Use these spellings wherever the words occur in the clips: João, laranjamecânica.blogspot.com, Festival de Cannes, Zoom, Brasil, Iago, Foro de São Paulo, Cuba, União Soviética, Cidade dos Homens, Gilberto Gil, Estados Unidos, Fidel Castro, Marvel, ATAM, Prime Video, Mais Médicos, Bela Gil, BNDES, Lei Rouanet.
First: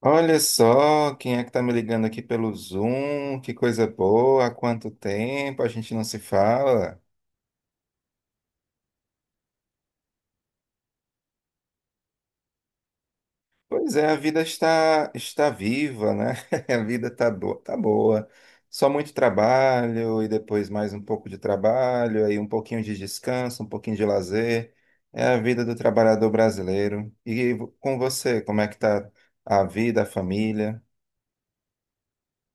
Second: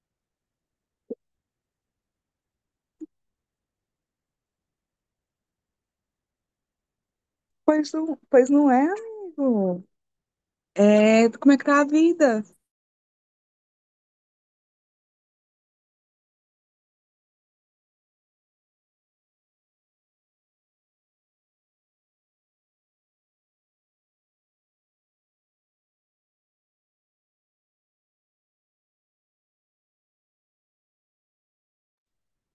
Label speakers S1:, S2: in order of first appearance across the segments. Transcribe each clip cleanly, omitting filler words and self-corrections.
S1: Olha só, quem é que tá me ligando aqui pelo Zoom? Que coisa boa, há quanto tempo a gente não se fala?
S2: Pois não é, amigo. É, como é que tá a vida?
S1: Pois é, a vida está viva, né? A vida tá boa, tá boa. Só muito trabalho e depois mais um pouco de trabalho, aí um pouquinho de descanso, um pouquinho de lazer. É a vida do trabalhador brasileiro. E com você, como é que tá a vida, a família?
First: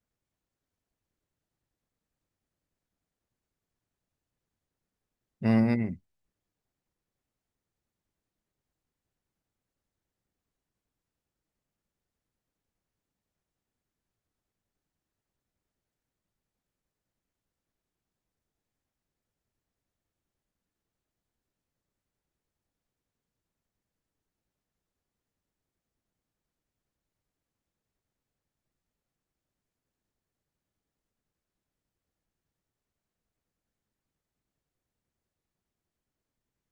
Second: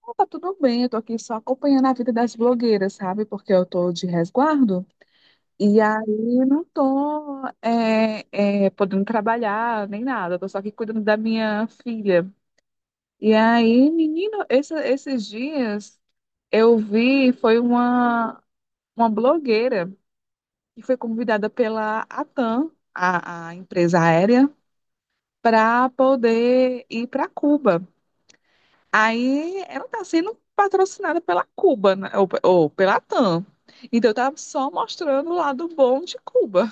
S2: Ah, tá tudo bem, eu tô aqui só acompanhando a vida das blogueiras, sabe? Porque eu tô de resguardo e
S1: Hum,
S2: aí não tô é, podendo trabalhar nem nada, tô só aqui cuidando da minha filha. E aí, menino, esses dias eu vi, foi uma blogueira que foi convidada pela ATAM, a empresa aérea, para poder ir para Cuba. Aí ela está sendo patrocinada pela Cuba, né? Ou pela TAM. Então eu tava só mostrando o lado bom de Cuba.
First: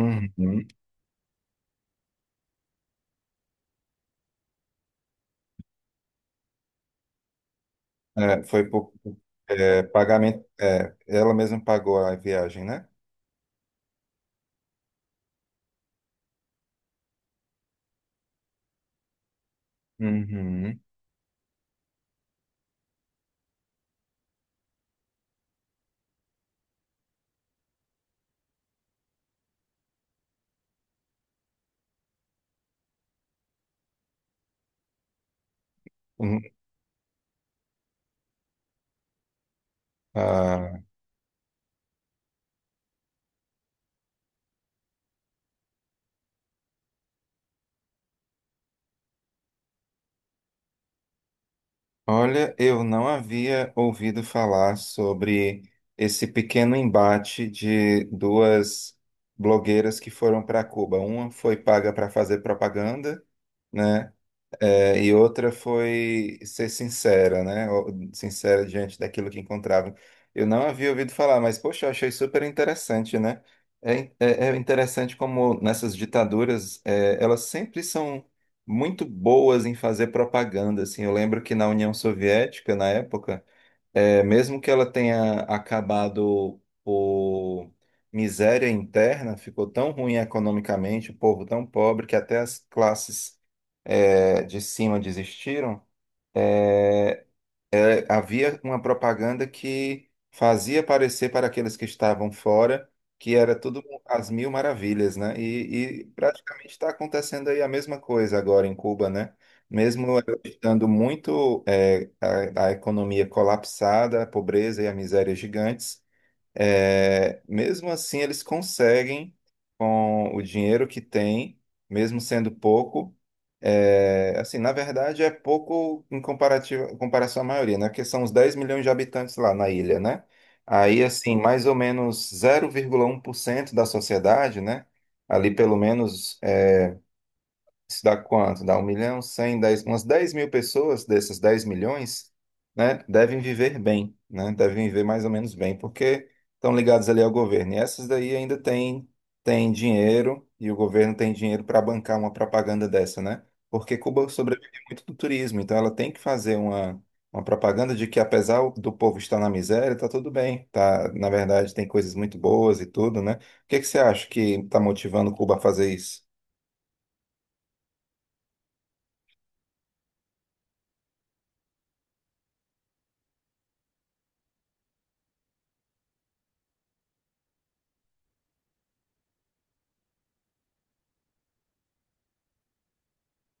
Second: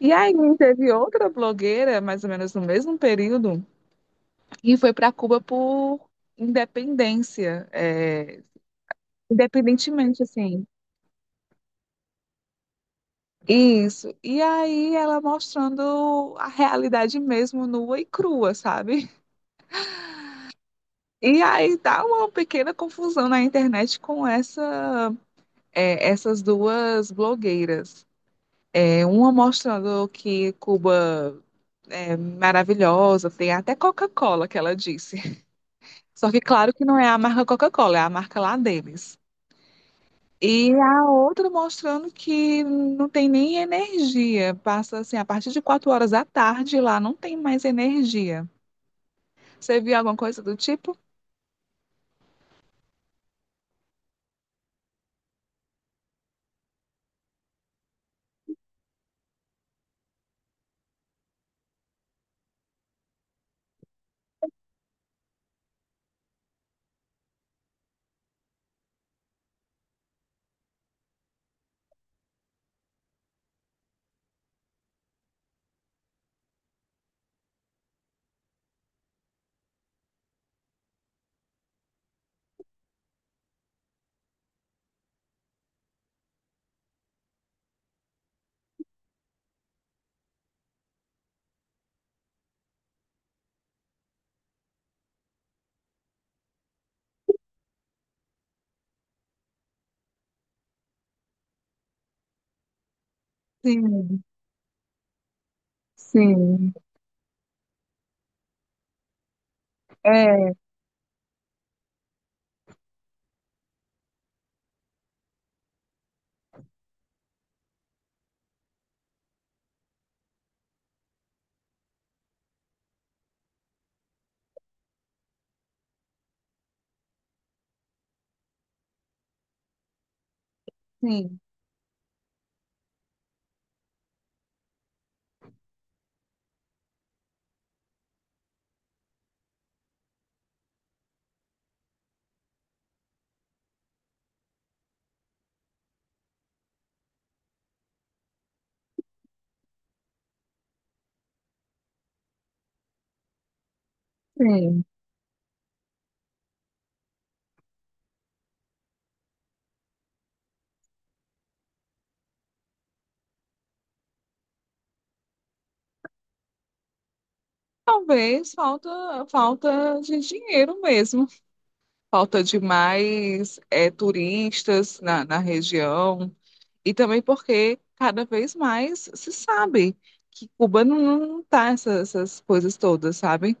S2: E aí
S1: hum.
S2: teve outra blogueira, mais ou menos no mesmo período, e foi para Cuba por independência,
S1: É, foi por
S2: independentemente,
S1: pagamento.
S2: assim.
S1: É, ela mesma pagou a viagem, né?
S2: Isso. E aí ela mostrando a realidade mesmo nua e crua, sabe?
S1: Uhum.
S2: E aí dá uma pequena confusão na internet com essa, essas duas blogueiras. É uma mostrando que Cuba é maravilhosa, tem até Coca-Cola que ela disse. Só que
S1: Uhum.
S2: claro que não é a marca Coca-Cola, é a marca lá deles. E
S1: Ah,
S2: a outra mostrando que não tem nem energia. Passa assim, a partir de 4 horas da tarde lá não tem mais energia. Você viu alguma coisa do tipo?
S1: Olha, eu não havia ouvido falar sobre esse pequeno embate de duas blogueiras que foram para Cuba. Uma foi paga para fazer propaganda, né? É, e outra foi ser sincera, né? Sincera diante daquilo que encontrava. Eu não havia ouvido falar, mas, poxa, eu achei super interessante, né? É, é interessante como nessas ditaduras, é, elas sempre são muito boas em fazer propaganda, assim. Eu lembro que na União Soviética, na época, é, mesmo que ela tenha acabado por miséria interna, ficou tão ruim economicamente, o povo tão pobre que até as classes, é, de cima desistiram. Havia uma propaganda que fazia parecer para aqueles que estavam fora que era tudo
S2: Sim,
S1: às mil maravilhas, né? E praticamente
S2: sim.
S1: está acontecendo aí a mesma coisa agora em Cuba, né? Mesmo ela
S2: É,
S1: estando muito a economia colapsada, a pobreza e a miséria gigantes, é, mesmo assim, eles conseguem, com o dinheiro que têm, mesmo sendo pouco, é, assim, na verdade é pouco em comparativo, em comparação à maioria, né? Porque são os 10 milhões de habitantes lá na ilha, né? Aí, assim,
S2: sim,
S1: mais ou menos 0,1% da sociedade, né? Ali pelo menos isso dá quanto? Dá 1 milhão, cem, dez, umas 10 mil pessoas dessas 10 milhões, né, devem viver bem, né, devem viver mais ou menos bem, porque estão ligados ali ao governo. E essas daí ainda têm dinheiro, e o governo tem dinheiro para bancar uma propaganda dessa, né? Porque Cuba sobrevive
S2: sim.
S1: muito do turismo, então ela tem que fazer uma propaganda de que apesar do povo estar na miséria, tá tudo bem, tá, na verdade tem coisas muito boas e tudo, né? O que que você acha que está motivando Cuba a fazer isso?
S2: Talvez falta de dinheiro mesmo. Falta de mais turistas na região e também porque cada vez mais se sabe que Cuba não tá essas coisas todas, sabe?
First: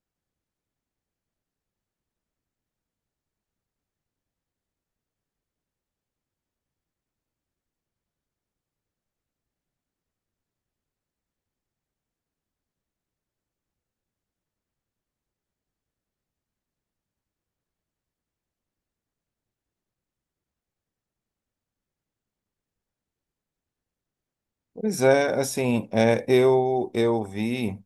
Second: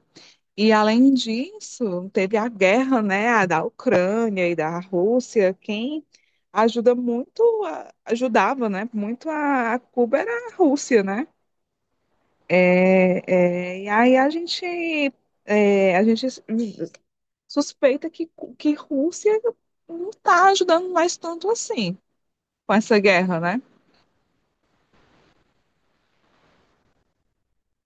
S2: E além disso, teve a guerra, né, a da Ucrânia e da Rússia, quem ajuda muito, ajudava, né, muito a Cuba era a Rússia, né? É, e aí a gente suspeita que Rússia não está ajudando mais tanto assim com essa guerra, né?
S1: Pois é, assim, é, eu vi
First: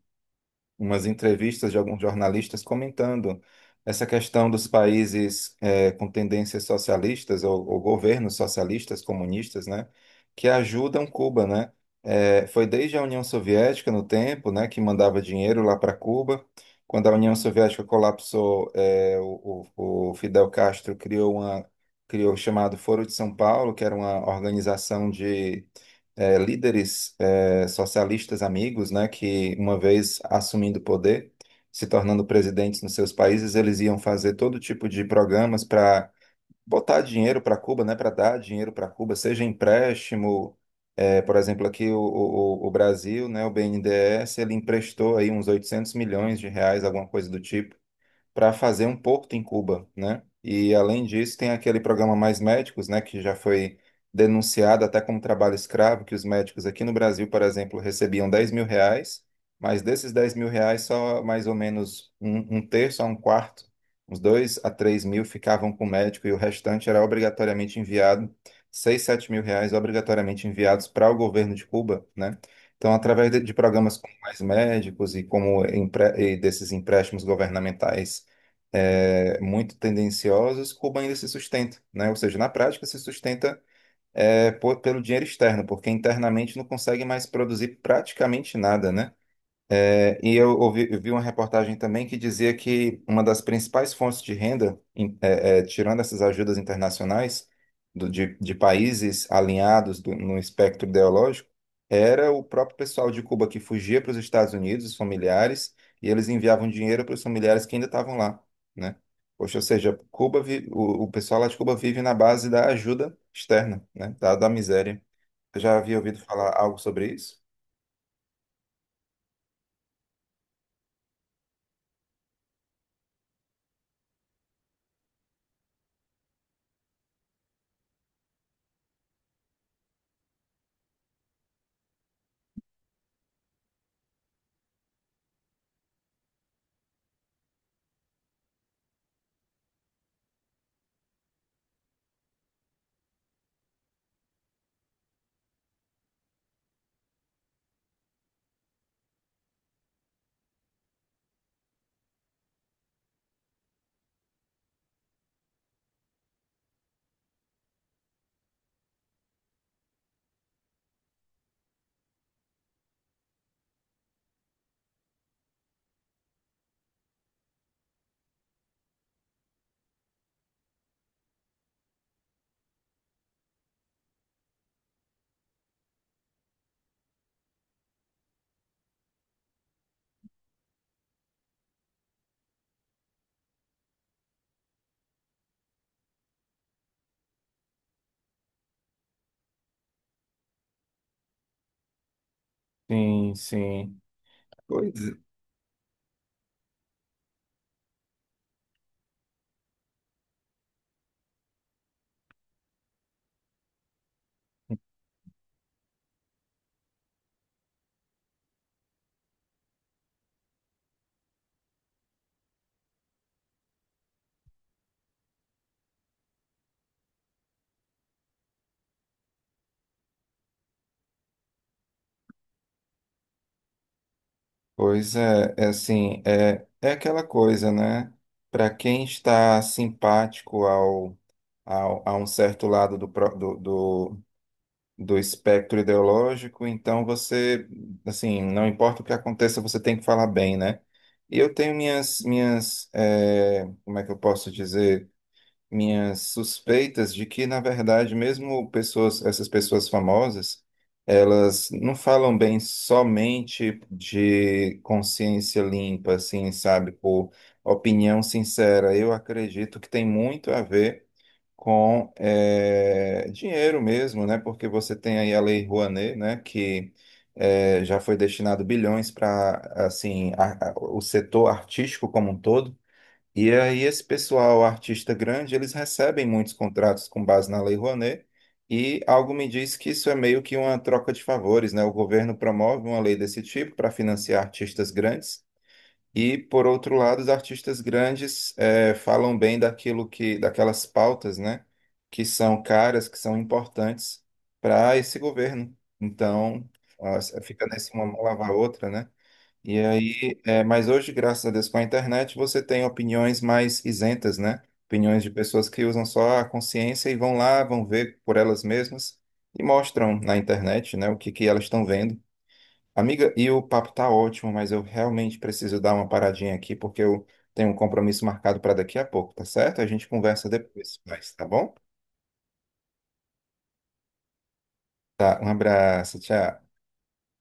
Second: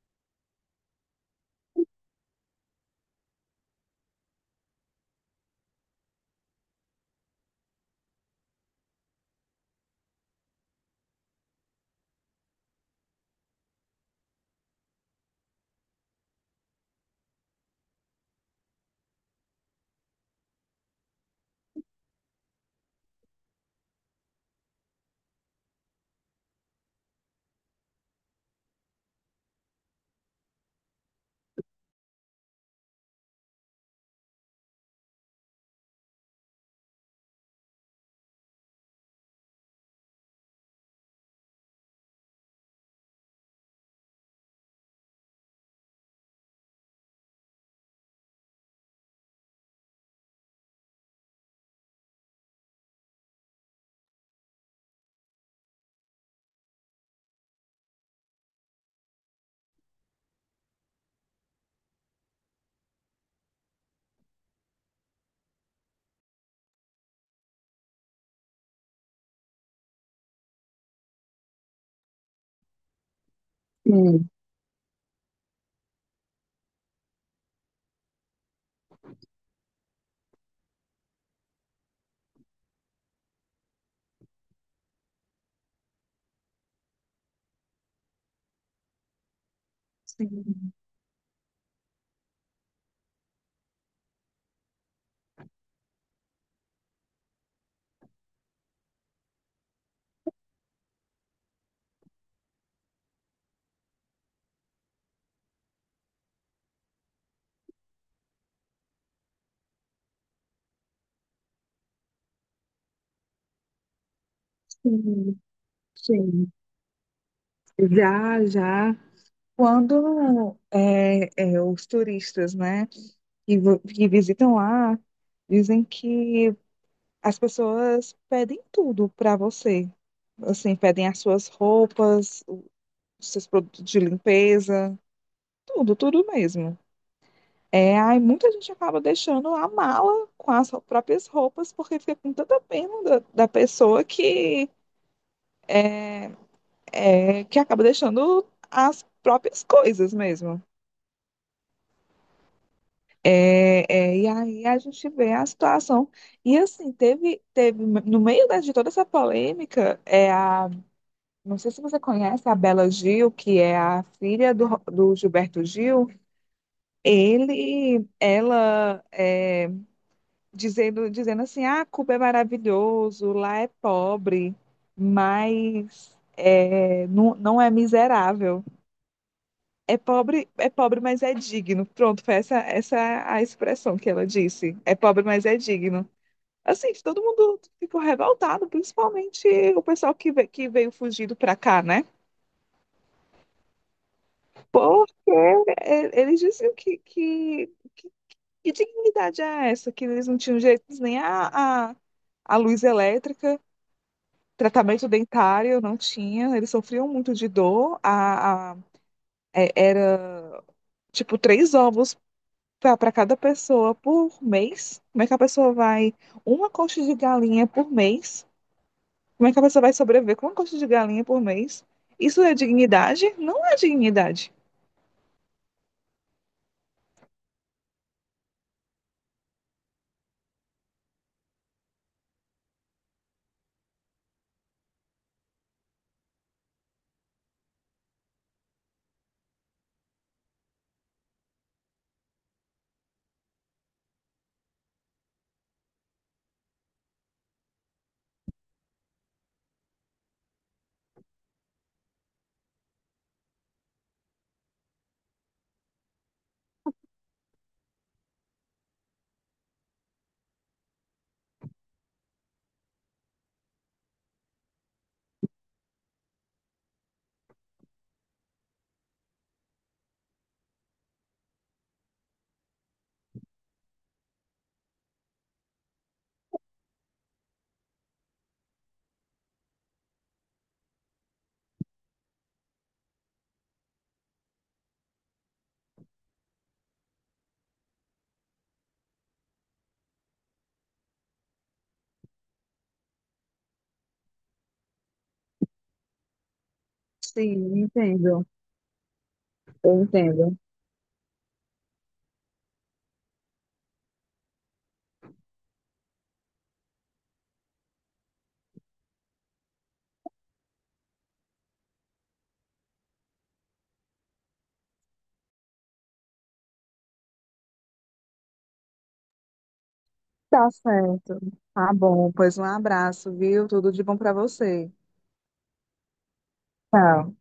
S1: umas entrevistas de alguns jornalistas comentando essa questão dos países é, com tendências socialistas ou governos socialistas, comunistas, né, que ajudam Cuba, né? É, foi desde a União Soviética no tempo, né, que mandava dinheiro lá para Cuba. Quando a União Soviética colapsou, é, o Fidel Castro criou o chamado Foro de São Paulo, que era uma organização de líderes socialistas amigos, né, que uma vez assumindo o poder, se tornando presidentes nos seus países, eles iam fazer todo tipo de programas para botar dinheiro para Cuba, né, para dar dinheiro para Cuba, seja empréstimo, por exemplo, aqui o Brasil, né, o BNDES, ele emprestou aí uns R$ 800 milhões, alguma coisa do tipo para fazer um porto em Cuba, né? E além disso, tem aquele programa Mais Médicos, né, que já foi denunciado até como trabalho escravo, que os médicos aqui no Brasil, por exemplo, recebiam R$ 10 mil, mas desses R$ 10 mil, só mais ou menos um terço a um quarto, uns 2 a 3 mil ficavam com o médico e o restante era obrigatoriamente enviado, 6, 7 mil reais obrigatoriamente enviados para o governo de Cuba, né? Então, através de programas como
S2: Sim,
S1: Mais Médicos e como desses empréstimos governamentais é, muito tendenciosas, Cuba ainda se sustenta, né? Ou seja, na prática se sustenta é, pelo dinheiro externo, porque internamente não consegue mais produzir praticamente nada, né? E eu
S2: sim,
S1: ouvi, eu vi uma reportagem também que dizia que uma das principais fontes de renda, é, tirando essas ajudas internacionais de países alinhados no espectro ideológico, era o próprio pessoal de Cuba que fugia para os Estados Unidos, os familiares, e eles enviavam dinheiro para os familiares que ainda estavam lá, né? Poxa, ou seja, o pessoal lá de Cuba vive na base da ajuda externa, né? Da, da miséria.
S2: sim,
S1: Eu já havia ouvido
S2: sim.
S1: falar algo sobre isso?
S2: Já, já. Quando os turistas, né, que visitam lá, dizem que as pessoas pedem tudo para você. Assim, pedem as suas roupas, os seus produtos de limpeza, tudo, tudo mesmo. É, aí muita gente acaba deixando a mala com as próprias roupas, porque fica com tanta pena da pessoa que acaba deixando as próprias coisas mesmo. É, e aí a gente vê a situação. E assim, teve no meio de toda essa polêmica, não sei se você conhece a Bela Gil, que é a filha do Gilberto Gil, ela dizendo assim, ah, Cuba é maravilhoso, lá é pobre, mas não, não é miserável. É pobre, mas é digno. Pronto, foi essa a expressão que ela disse. É pobre, mas é digno. Assim, todo mundo ficou revoltado, principalmente o pessoal que veio fugido para cá, né?
S1: Sim, sim. Pois
S2: Porque,
S1: é.
S2: eles diziam que, que dignidade é essa? Que eles não tinham direito nem a luz elétrica, tratamento dentário, não tinha. Eles sofriam muito de dor. Era tipo três ovos para cada pessoa por mês. Como é que a pessoa vai? Uma coxa de galinha por mês. Como é que a pessoa vai sobreviver com uma coxa de galinha por mês? Isso é dignidade? Não é dignidade.
S1: Pois é, é assim, é, é aquela coisa, né? Para quem está simpático ao, ao, a um certo lado do, do espectro ideológico, então você, assim, não importa o que aconteça, você tem que falar bem, né? E eu tenho minhas, eh, como é que eu posso dizer? Minhas suspeitas de que, na verdade, essas pessoas famosas, elas não falam bem somente de consciência limpa, assim, sabe, por opinião sincera. Eu acredito que tem muito a ver com dinheiro mesmo, né? Porque você tem aí a Lei Rouanet, né? Que já foi destinado bilhões para, assim, o setor artístico como um todo. E aí, esse pessoal, artista grande, eles recebem muitos contratos com base na Lei Rouanet, e algo me diz que isso é meio que uma troca de favores, né? O governo promove uma lei desse tipo para financiar artistas grandes, e, por outro lado, os artistas grandes falam bem daquilo que, daquelas pautas, né? Que são caras, que são importantes para esse governo. Então, ah, fica
S2: Sim,
S1: nesse uma mão
S2: entendo.
S1: lavar a outra, né? E
S2: Eu
S1: aí,
S2: entendo.
S1: é, mas hoje, graças a Deus, com a internet, você tem opiniões mais isentas, né? Opiniões de pessoas que usam só a consciência e vão lá, vão ver por elas mesmas e mostram na internet, né, o que que elas estão vendo. Amiga, e o papo tá ótimo, mas eu realmente preciso dar uma paradinha aqui porque eu tenho um compromisso marcado para daqui a pouco, tá certo? A gente conversa
S2: Tá
S1: depois, mas
S2: certo.
S1: tá bom?
S2: Tá bom, pois um abraço, viu? Tudo de bom para você.
S1: Tá, um abraço, tchau.
S2: Tchau.